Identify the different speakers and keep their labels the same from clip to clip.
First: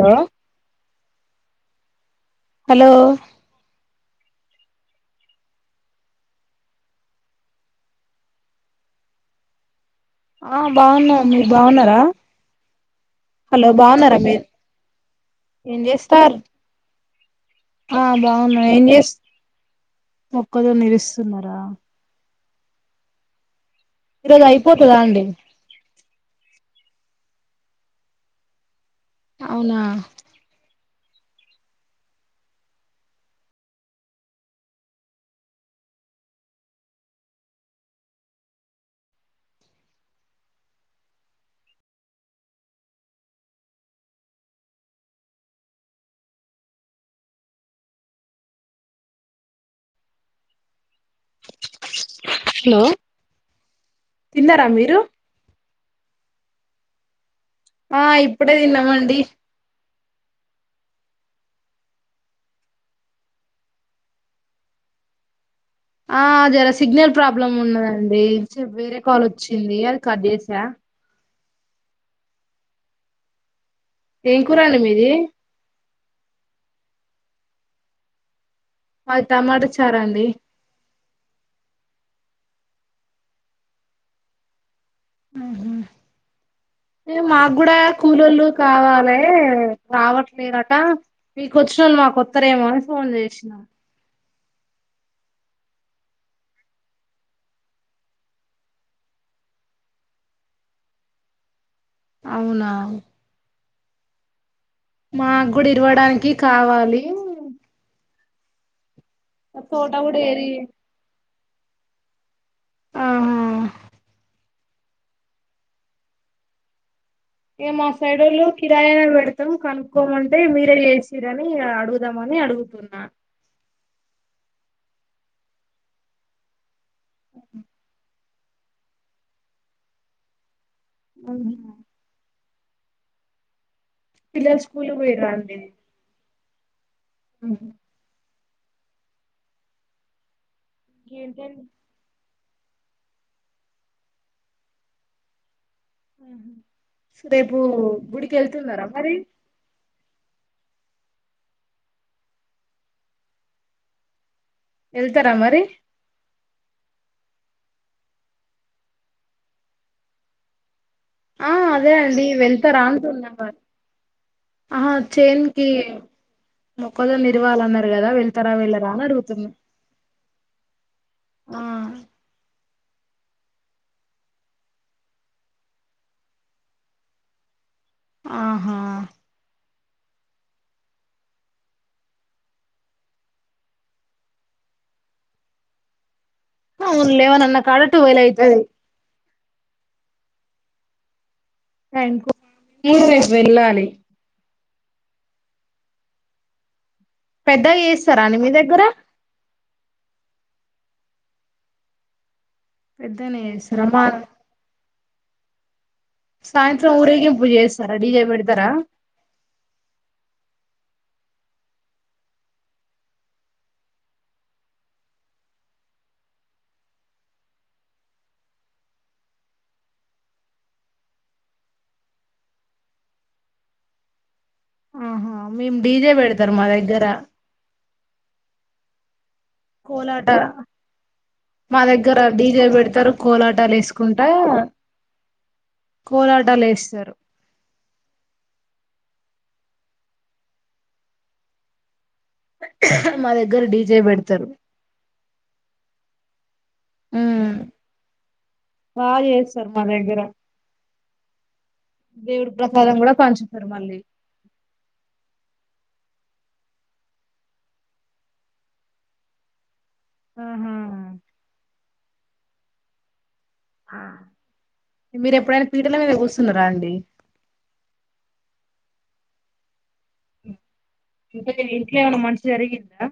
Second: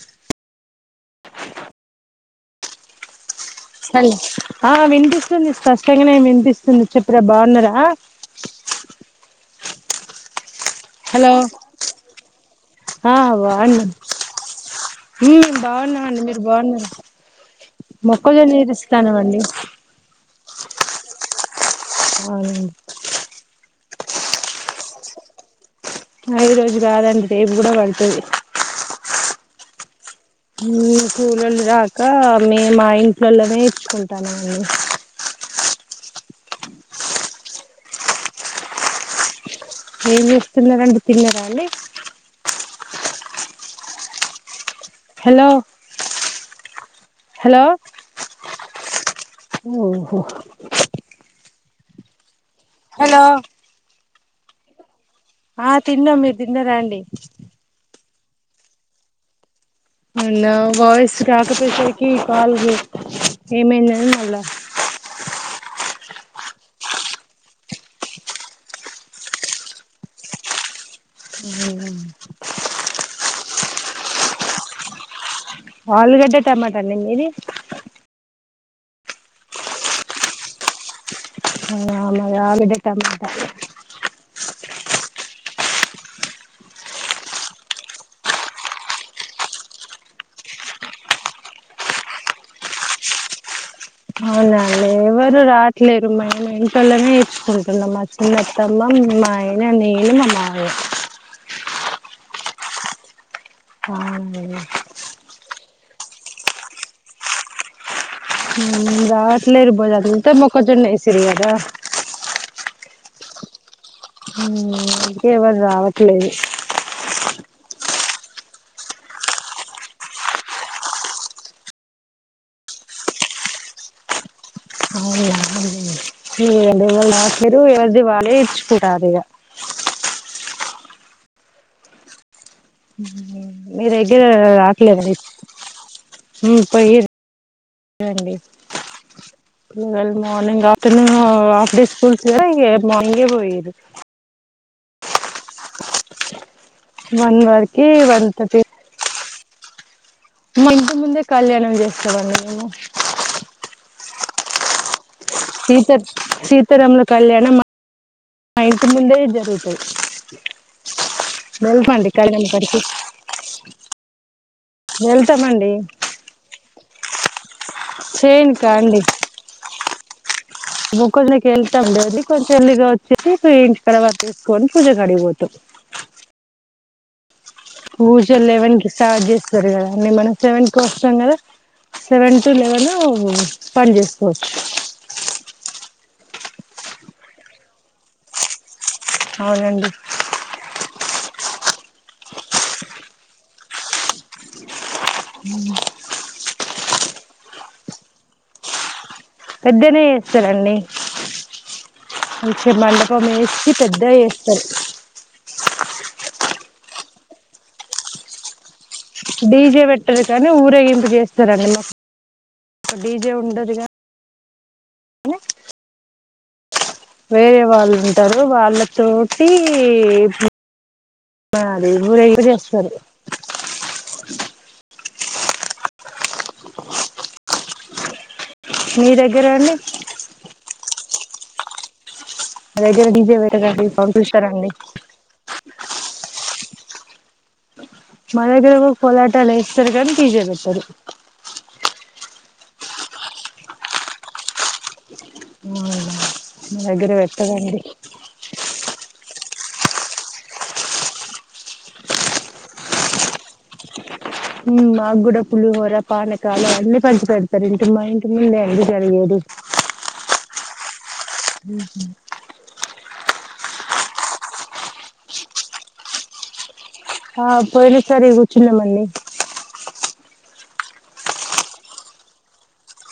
Speaker 1: Hello hello
Speaker 2: చర ఆ వినిపిస్తుంది స్పష్టంగానే వినిపిస్తుంది చెప్పురా బాగున్నారా
Speaker 1: ఆ బాగున్నా
Speaker 2: హలో
Speaker 1: మీరు బాగున్నారా
Speaker 2: ఆ
Speaker 1: హలో
Speaker 2: బాగున్నా
Speaker 1: బాగున్నారా మీరు ఏం
Speaker 2: బాగున్నాండి
Speaker 1: చేస్తారు
Speaker 2: మీరు బాగున్నారు
Speaker 1: ఆ
Speaker 2: మొక్కజొన్న నీరుస్తానమండి
Speaker 1: మొక్కజొనిరుస్తున్నారా
Speaker 2: అవును
Speaker 1: ఈరోజు అయిపోతదా అండి
Speaker 2: ఈ రోజు కాదండి రేపు కూడా పడుతుంది
Speaker 1: అవునా
Speaker 2: కూలోళ్ళు రాక మేము మా ఇంట్లలమే ఇరుచ్చుకుంటానము అండి ఏం చేస్తున్నారూ అండి తిన్నారా అండి హలో హలో ఓహో హలో
Speaker 1: తిన్నారా మీరు
Speaker 2: ఆ తిన్నాం మీరు తిన్నరండి
Speaker 1: ఆ ఇప్పుడే తిన్నామండి
Speaker 2: హలో వయిస్ రాకపోయేసరికి కాల్ ఏమైందా అని మల్ల
Speaker 1: ఆ జర సిగ్నల్ ప్రాబ్లమ్ ఉన్నదండి వేరే కాల్ వచ్చింది అది కట్ చేసా ఏం కురా అండి మీది
Speaker 2: ఆలుగడ్డ టమాట అండి మీది
Speaker 1: మాది టమాటా చారు అండి
Speaker 2: అవున మాది ఆలుగడ్డ టమాట
Speaker 1: ఆహా మాకు కూడా కూలీలు కావాలి రావట్లేదుట మీకు వచ్చినోళ్ళు మా కొత్తరేమో అని ఫోన్ చేసిన
Speaker 2: అవునండి ఎవరు రాట్లేరు మనము ఇంట్లోనే ఇచ్చుకుంటున్నాం మా చిన్నతమ్మ మా ఆయన నేను మా మామయ్య
Speaker 1: అవునా
Speaker 2: ఆ
Speaker 1: ఇడవడానికి కావాలి
Speaker 2: రావట్లేదు
Speaker 1: తోట
Speaker 2: ఇర్బోద్
Speaker 1: కూడా
Speaker 2: అంత
Speaker 1: ఏరి
Speaker 2: మొక్కజొన్న ఇసిరు కాదా
Speaker 1: ఆహా
Speaker 2: ఇంకేవరు రావట్లేదు
Speaker 1: ఇక మా సైడ్ళ్ళు కిరాయినా పెడతాం కనుక్కోమంటే మీరే చేసిరని అడుగుదా మని అని అడుగుతున్నా
Speaker 2: ఇవ్వల ఎవ్వరూ రాట్లేరు ఎవరిది వాళ్ళే ఇచ్చుకుంటరు ఇగ
Speaker 1: అ
Speaker 2: మీ దగ్గర
Speaker 1: పిల్లలు స్కూల్ కు
Speaker 2: రాట్లేద
Speaker 1: పోయిర్రా అండి
Speaker 2: పోయిండిళ మార్నింగ్ మ హాఫ్ డే స్కూల్ ఏ కదా మార్నింగ్ ఆ పోయిరు వన్
Speaker 1: రేపు
Speaker 2: వరకి వన్
Speaker 1: గుడికి
Speaker 2: థర్టీ
Speaker 1: వెళ్తున్నారా మరి
Speaker 2: మా ఇంటిముందే కళ్యాణం చేస్తామండీ మేము
Speaker 1: వెళ్తారా మరి
Speaker 2: సీత సీతారాముల కళ్యాణం మా మా ఇంటి ముందే జరుగుతది
Speaker 1: ఆ అదే
Speaker 2: వెళ్తామండి
Speaker 1: అండి
Speaker 2: కళ్యాణం కాడికి
Speaker 1: వెళ్తారా అంటున్న ఆహా చెన్కి
Speaker 2: వెళ్తామండి
Speaker 1: మొక్కజొన్న విరువళాలన్నారు కదా వెళ్తారా
Speaker 2: చేయండి
Speaker 1: వెళ్తరా అని అడుగుతు
Speaker 2: మొక్కజొన్న కి కెళ్తాము లెండి అది కొంచెం వా వచేసి స ఇంటి కడ కట్టేసుకొని పూజ కాడికి పోతాం పూజాలు లెవెన్ కి
Speaker 1: ఆహా
Speaker 2: స్టార్ట్ చేస్తారు కదా అంటే మనం సెవెన్ కి వస్తాం కదా సెవెన్ టు లెవెన్ పని చేసుకోవచ్చు
Speaker 1: అవునులే లెవెన్ అన కడ టటువల్ అయితది
Speaker 2: అవునండి
Speaker 1: టైం ఏ రేపు వెళ్ళాలి
Speaker 2: ఉ
Speaker 1: పెద్దగా చేస్తారా మీ దగ్గర
Speaker 2: పెద్దనే చేస్తారండి మంచిగా మండపం
Speaker 1: పెద్దనే
Speaker 2: వేసి
Speaker 1: చేస్తారా మా
Speaker 2: పెద్దగా చేస్తారు.
Speaker 1: సాయంత్రం ఊరేగింపు చేస్తారా డిజే పెడతారా
Speaker 2: డీజే పెట్టరు కానీ ఊరేగింపు చేస్తారండి మాకు డీజే ఉండదుగా ఏ వేరే వాళ్ళు ఉంటారు వాళ్ళతోటి అ అదే ఊరేరి చేస్తారు
Speaker 1: ఆహా మేము డీజే పెడతారు మా దగ్గర
Speaker 2: మీ దగ్గర అండి
Speaker 1: కోలాట మా దగ్గర దగ్గర డీజే
Speaker 2: మా దగ్గర
Speaker 1: పెడతారు
Speaker 2: డీజే
Speaker 1: కోలాటాలు
Speaker 2: పెట్టరండి సౌండ్
Speaker 1: వేసుకుంటా
Speaker 2: చూస్తారండి
Speaker 1: కోలాటాలు వే స్తారు
Speaker 2: మా దగ్గర కూడా కోలాటలు వేస్తారు గాని డీజే బెట్టారు
Speaker 1: మా దగ్గర డీజే బెడతారు
Speaker 2: అ మా దగ్గర
Speaker 1: ఉమ్
Speaker 2: వెట్టారండి
Speaker 1: అసలు దగ్గర దేవుడు ప్రసాదం కూడా పంచుతారు మళ్ళీ
Speaker 2: మాగుడ పులిహోర పానకాలు అన్నీ పంచి పెడతారు ఇంటి మా ఇంటి ముందే అండి జరిగేది
Speaker 1: ఆహా
Speaker 2: ఉహు
Speaker 1: ఆ మీరు ఎప్పుడైనా పీటల మీద కూస్తున్నారా అండి
Speaker 2: ఆ పోయిన సారి కూర్చున్నాం అండి
Speaker 1: ఇక ఇంట్లో ఏమైనా మంచి జరిగిందా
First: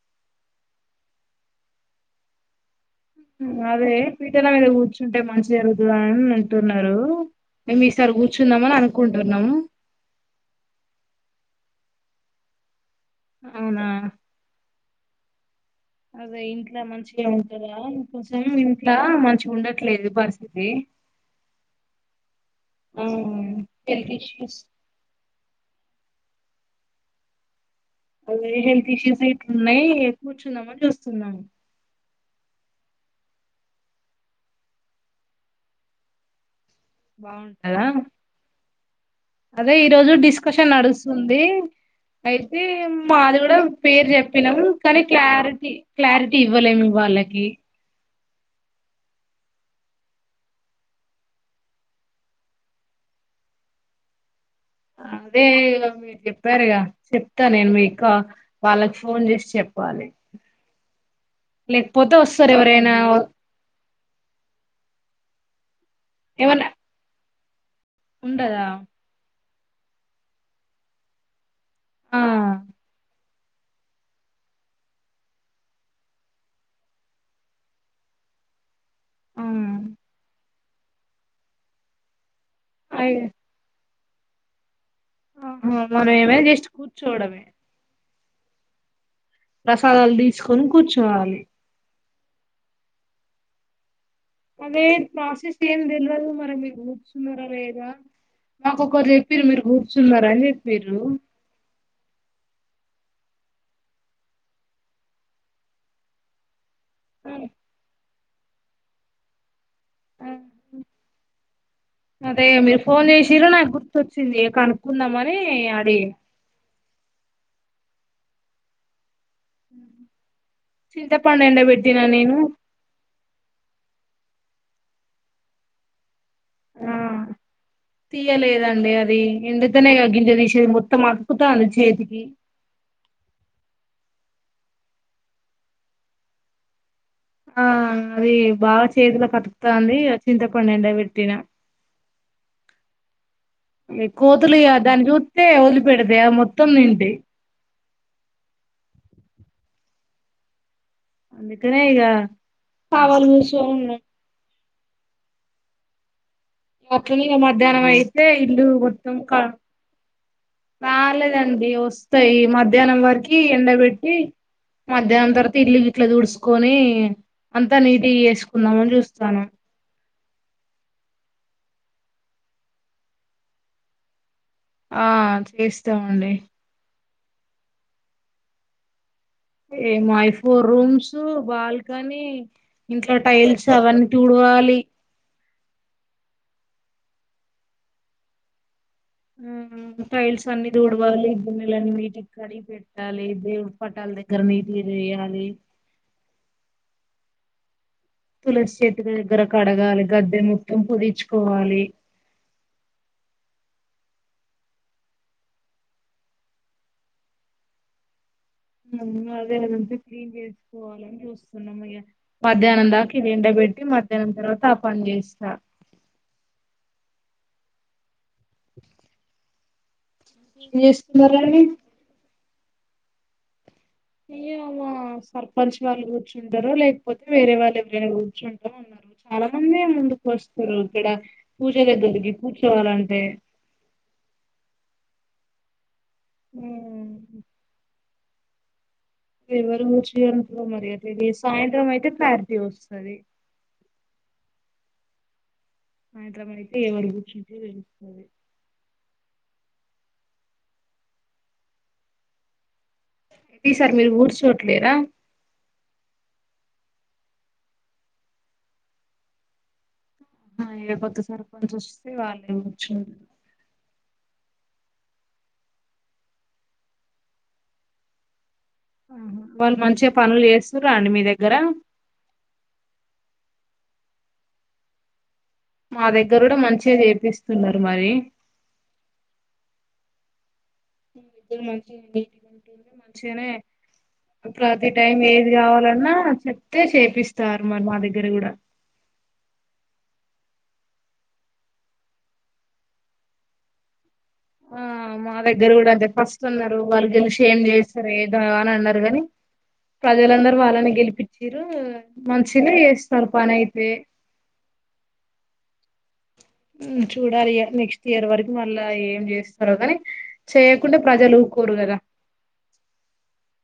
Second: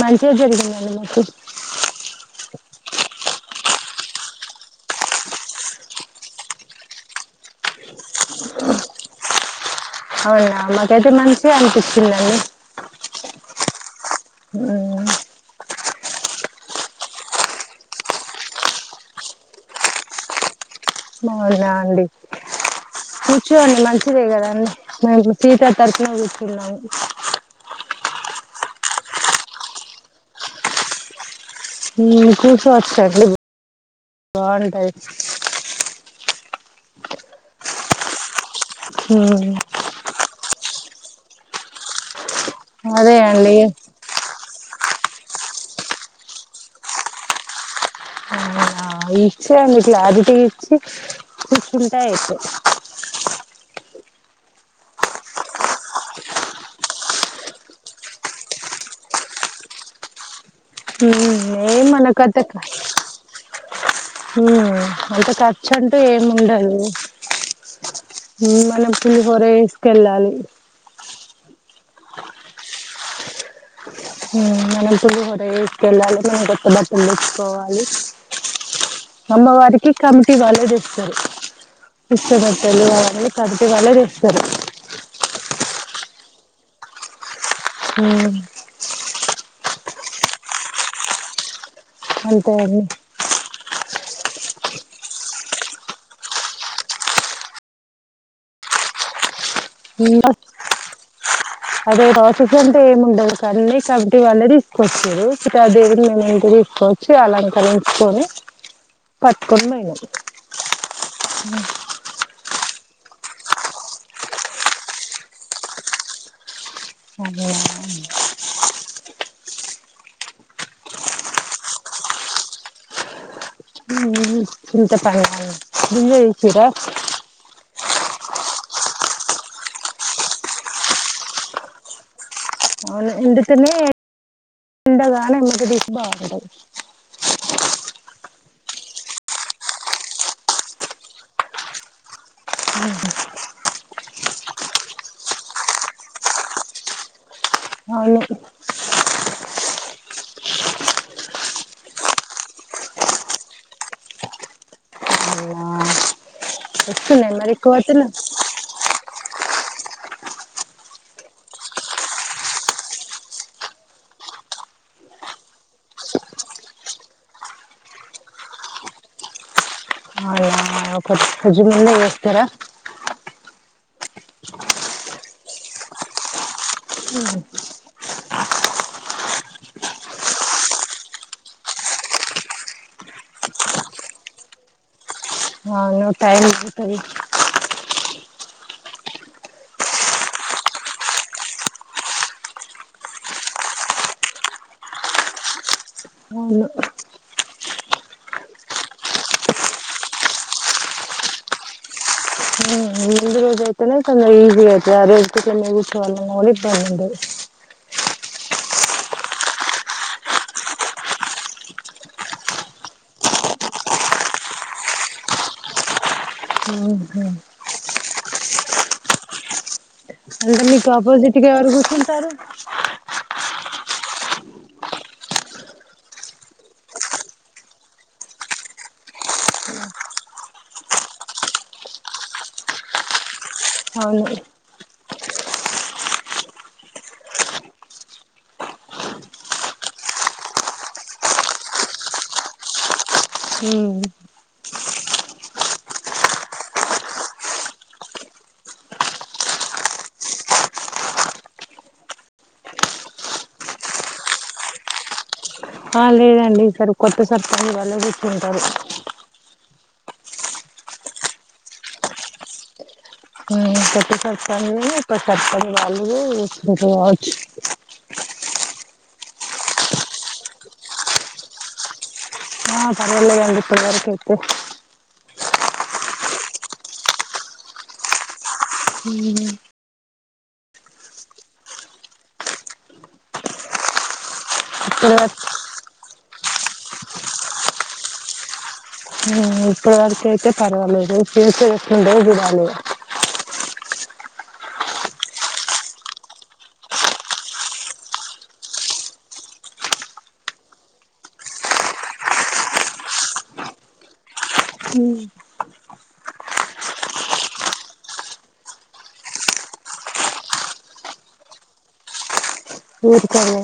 Speaker 2: మంచిగా జరిగిందండి మాకు
Speaker 1: అదే పీఠల మీద కూర్చుంటే మంచి జరుగుతదా అని అంటున్నారు మేమ్ ఈసారి కూర్చున్నామని అనుకుంటున్నాము
Speaker 2: అవునా మకైతే మంచిగా అనిపిస్తుదండి
Speaker 1: అవునా
Speaker 2: అవునా
Speaker 1: రోజు ఇంట్లా మంచిగే ఉంటంవ ఇంట్లా మంచిగా ఉండట్లేదు పరిస్థితి
Speaker 2: మా ఊరండి
Speaker 1: ఆ
Speaker 2: కూర్చోండి
Speaker 1: హెల్త్
Speaker 2: మంచిదే కదా
Speaker 1: ఇష్యూస్
Speaker 2: [unintelligible] సీత తరుపున పలాం
Speaker 1: అద హెల్త్ ఇష్యూస్ ఎట్లు ఉన్నాయి కూర్చున్నాామని చూస్తున్నాము
Speaker 2: చూసు వచ్చట్డి బాగుంటాయి
Speaker 1: బాగుంటాలా
Speaker 2: మ్మ్
Speaker 1: అదే ఈరోోజు డిస్క్ సం నడుస్తుంది అయితే
Speaker 2: అదే
Speaker 1: మాది
Speaker 2: అండి
Speaker 1: కూడా పేరు చెప్పినాము కానీ క్లారిటీ క్లారిటీ ఇవ్వలేమి వాళ్ళకి
Speaker 2: ఇచ్చే అడి క్లారిటీ ఇచ్చి చూసుంటాతే
Speaker 1: అదే మీరు చెప్పారుగా చెప్తా నేను మీకా వాళ్ళకి ఫోన్ చేసి చెప్ పాలి
Speaker 2: నే మన కత
Speaker 1: వస్తారు ఎవరైనా
Speaker 2: అంత కా చ్చ అంటూ ఏమి
Speaker 1: ఏమన్నా
Speaker 2: ఉండదు
Speaker 1: ఉండదా
Speaker 2: మనం పులి పరే కెళ్ళాలి
Speaker 1: ఆ
Speaker 2: మనం చు హోరసుకెళ్ళాలి మనం కొత్త బట్టలు నచుకోవాలి
Speaker 1: ఆ
Speaker 2: అమ్మ వారికి కమిటీ వాళదస్తస్తారు ఇష్టపట్టలు
Speaker 1: అయి
Speaker 2: అ పదితే వలరి ఇష్టత
Speaker 1: హ మనం ఏమ జస్ట్ కూర్చోఓడమే
Speaker 2: హ
Speaker 1: ప్రసాదాలు తీసుకొని కూర్చోవాలి
Speaker 2: అంతే అడి
Speaker 1: అదే ప్రాసెస్ ఏం తెలియదు మరి మీరు కూర్స్తున్నారా లేదా నాకొక్కరు చె మీరు మీరు కూర్చున్నారా అని చె మీరు
Speaker 2: అదే ప్రోసెస్ అంటే ఏమి ఉండదు కానీ కాబట్టి వాళ్ళే తీసుకొచ్చారు ఇక అ దే మేము ఇం వచ్చి
Speaker 1: ఆ,
Speaker 2: అలంకరించుకొని ప కొన్మైన
Speaker 1: ఆ, అదే మీరు ఫోన్ చేసిర నాకు గుర్తుొచ్చింది కనుకుందామని అడి
Speaker 2: అఓ
Speaker 1: చింతపడు ఎండ పెడతనా నేను
Speaker 2: చింత ప బచ్చర
Speaker 1: ఆ తీయలేదండి అది ఎంతనే తగ్గించదిసేది మొత్తం అతుకుతాను చేతికి
Speaker 2: అవును ఎందు తన్న ఉండగాన ఎమ్మ దభ
Speaker 1: ఆ అది బాగా చేతులో కతుకుతాంది చింతపం అండివి పెట్టిన
Speaker 2: ఆ
Speaker 1: కోతులు దాని చూస్తే వదిలిపెడితయా మొత్తం తింటయి
Speaker 2: అవును
Speaker 1: అందుకనే ఇగా కావలికూసోన్న
Speaker 2: అవునా
Speaker 1: అట్లా
Speaker 2: వస్తున్నాయి
Speaker 1: నేను
Speaker 2: మరి ఎక్కువ
Speaker 1: మధ్యాహ్నం
Speaker 2: వస్తున్నాయి
Speaker 1: అయితే ఇల్లు మొత్తం రాలేదండి వస్తాయి మధ్యాహ్నం వరకి ఎండబెట్టి మధ్యాహ్నం తర్వాత ఇల్లు గిట్లా తుడుసుకొని అంతా నీట్ గా చేసుకుందామని చూస్తానం
Speaker 2: [unintelligible] చేస్తారా
Speaker 1: ఆ చేస్తామండి
Speaker 2: హుహు
Speaker 1: ఏ మై ఫోర్ రూమ్స్ బాల్కనీ ఇంట్లో టైల్స్ అవన్నీ తోడువా వాలి
Speaker 2: అవును టైం [unintelligible]
Speaker 1: ఆ టైల్స్ అన్ని తూడువాలి గిన్నెలన్నీ నీటిగా కడిగి పెట్టాలి దేవుడి పటాలు దగ్గర నీటిగా చేయాలి
Speaker 2: అవును
Speaker 1: తులసి చెట్టు దగ్గర కడగాలి గద్దెను పుదిచ్చుకోవాలి
Speaker 2: ఉ రోజు అయితేనే కొంచెం ఈజీగా అయితది అదే రోజు చేసుకోవాలన్న ఇబ్బంది అయితది
Speaker 1: అదే ఏమన్నా ఉంటే క్లీన్ చేసుకోవాలని చూస్తున్నాం ఇగ మధ్యాహ్నం దాక ఇది ఎండ బెట్టి మధ్యాహ్నం తర్వాత ఆ పని చేస్తా
Speaker 2: ఆహా
Speaker 1: ఏం
Speaker 2: నీకు ఆపోజిట్గా
Speaker 1: చేస్తున్నారండి
Speaker 2: ఎవరు కూర్చుంటారు
Speaker 1: ఏమో సర్పంచ్ వాళ్ళు కూర్చుంటారో లేకపోతే వేరే వాళ్ళు ఎవరైనా కూర్చుంటారో అన్నారు చాలా మంది ముందుకు వస్తారు ఇక్కడ పూజ దగ్గరికి కూర్చోవాలంటే
Speaker 2: అవును
Speaker 1: ఉ ఎవరు కూర్చుంటారో మరి సాయంత్రం అయితే ప్యాత్రీ వస్తది
Speaker 2: ఉమ్
Speaker 1: సాయంత్రం అయితే ఎవరు కూర్చుంటారో తెలియదు ఈసారి మీరు కూర్చోవట్లేరా
Speaker 2: ఆ లేదండి ఈ సారి కొత్త సర్పంచ్ వాళ్లే కూర్చుంటారు
Speaker 1: ఏ కొత్త సర్పంచ్ వస్తే వాళ్ళే కూర్చుం
Speaker 2: కొత్త సర్పంచు ఉపసర్పంచ్ వాళ్ళు కూర్చుంటారు కావచ్చు
Speaker 1: వాళ్ళు మంచిగా పనులు చేస్తుర్రా అండి మీ దగ్గర
Speaker 2: ఆ పర్వలేదు అండి ఇప్పటివరకు అయితే
Speaker 1: మా దగ్గర కూడా మంచిగా చేపిస్తున్నారు మరి
Speaker 2: ఉమ్
Speaker 1: ఇద్దరు మంచిగా మంచిగానే ప్రతి
Speaker 2: ఇప్పటి
Speaker 1: టైం
Speaker 2: వరకు
Speaker 1: ఏది కావాలన్నా చెప్తే చేపిస్తారు మరి మా దగ్గర కూడా
Speaker 2: ఇప్పటివరకు అయితే పర్వాలేదు చేసేది ఎట్లుంటదో చూడాలి ఇగ
Speaker 1: ఆ మా దగ్గర కూడా అంతే ఫస్ట్ ఉన్నారు వాళ్లు గెలిసి ఏం చేస్తారు ఏదో అని అన్నారు కాని ప్రజలందరు వాళ్ళనీ గెలిపించిర్రు మచిగానే చేస్తారు పని అయితే
Speaker 2: ఉమ్
Speaker 1: చూడాలి నెక్స్ట్ ఇయర్ వరకు మళ్ళా ఏం చేస్తారో కాని చెయ్యకుంటే ప్రజలు ఊకోరు కదా
Speaker 2: ఊరు కోరె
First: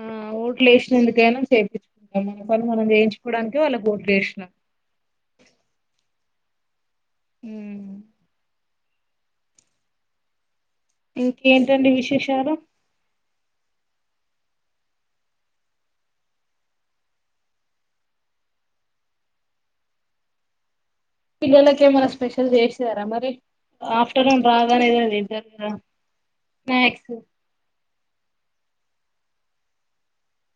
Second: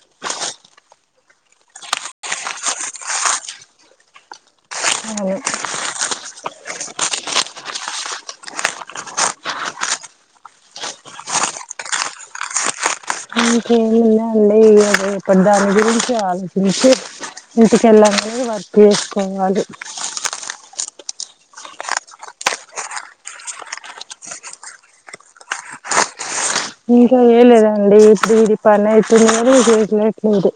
Speaker 1: మ్ ఓట్లు ఏశ్నందుకైనా చేయించుకోవాలె పని మనం చేయించుకోవడానికి వాళ్ళకి ఓట్లు ఏశినం
Speaker 2: అవును
Speaker 1: మ్ ఇంకేంటండి విశేషాలు
Speaker 2: ఇంకేం లేదండి ఇగ రేపట్దాన్ గురుంచె ఆలోచించి ఇంటికి ఏల్లి వర్క్ చేస్కోవలి
Speaker 1: పిల్లలకెమైనా స్పెషల్ చేసారా మరి ఆఫ్టర్నూన్ రాగానే ఏదైనా తింటారు కదా స్నాక్స్
Speaker 2: ఇంకా ఎయలేదండి ఇద్ ఇది పనయితున్నది లే ఇర్లేట్లేదు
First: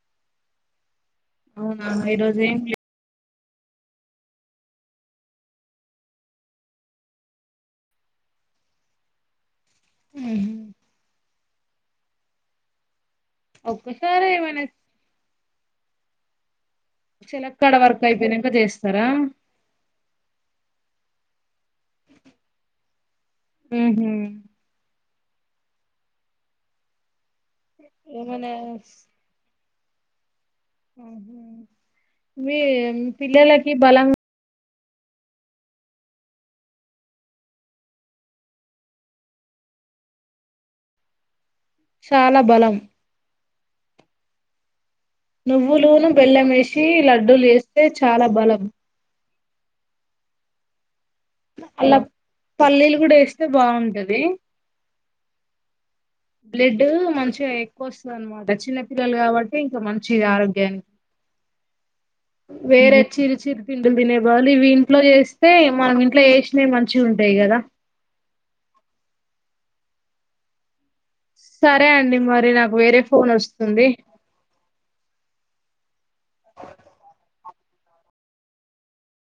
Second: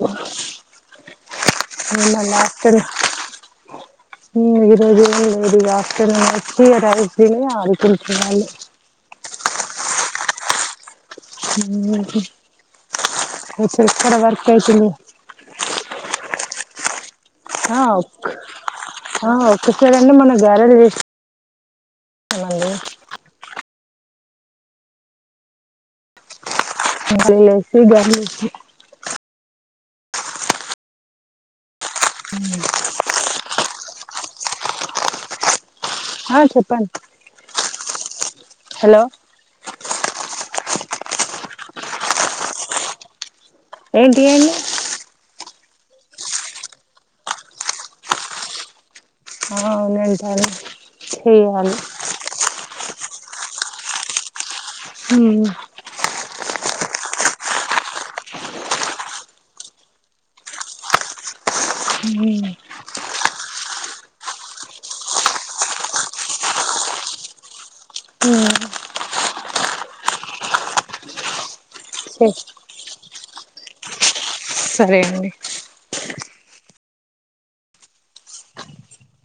Speaker 1: అవునా ఈరోజ్ ఏం లే అ [inaudible]
Speaker 2: మ్ ఇరోజు లీవ్ లేదిగ ఆఫ్టర్నూన్ ఒచ్చి [unintelligible]
Speaker 1: మ్హ్
Speaker 2: ఇ చెక్కర
Speaker 1: ఒక్కసారి ఏమైనా
Speaker 2: కలిపేసి
Speaker 1: చిలక్కడ
Speaker 2: ఆ
Speaker 1: వర్క్
Speaker 2: ఒక్
Speaker 1: అయిపోయినాక చేస్తారా
Speaker 2: ఆ ఒక్కసైడ్ అండి మన గ్యారెల్ జేశ్
Speaker 1: మ్హ్
Speaker 2: లేసి గనెసి
Speaker 1: ఏమన్నా ఆహ మీ పిల్లలాకి బలంగ
Speaker 2: ఆ చెప్పండి హలో
Speaker 1: చాలా బలం
Speaker 2: ఏంటియండి
Speaker 1: నువ్వులును బెల్లమేసి లడ్డూలూయేస్తే చాలా బలం
Speaker 2: [unintelligible] సియాళి
Speaker 1: అలా పల్లీలు గూడేస్తే బాఉంటది
Speaker 2: మ్
Speaker 1: బ్లడ్ మంచిగా ఎక్కువ ఒస్తదన్మాట చిన్న పిల్లలు కాబట్టి ఇంక మంచిది ఆరోగ్యానికి
Speaker 2: ఉం
Speaker 1: వేరే చిరు చిరు పిండులు తినే బదులు ఇవి ఇంట్లో ఏస్తే మనం ఇంట్లో ఏసినవి మంచిగుంటయి గదా సరే అండి మరి నాకు వేరే ఫోన్ ఒస్తుంది
Speaker 2: సరే అండి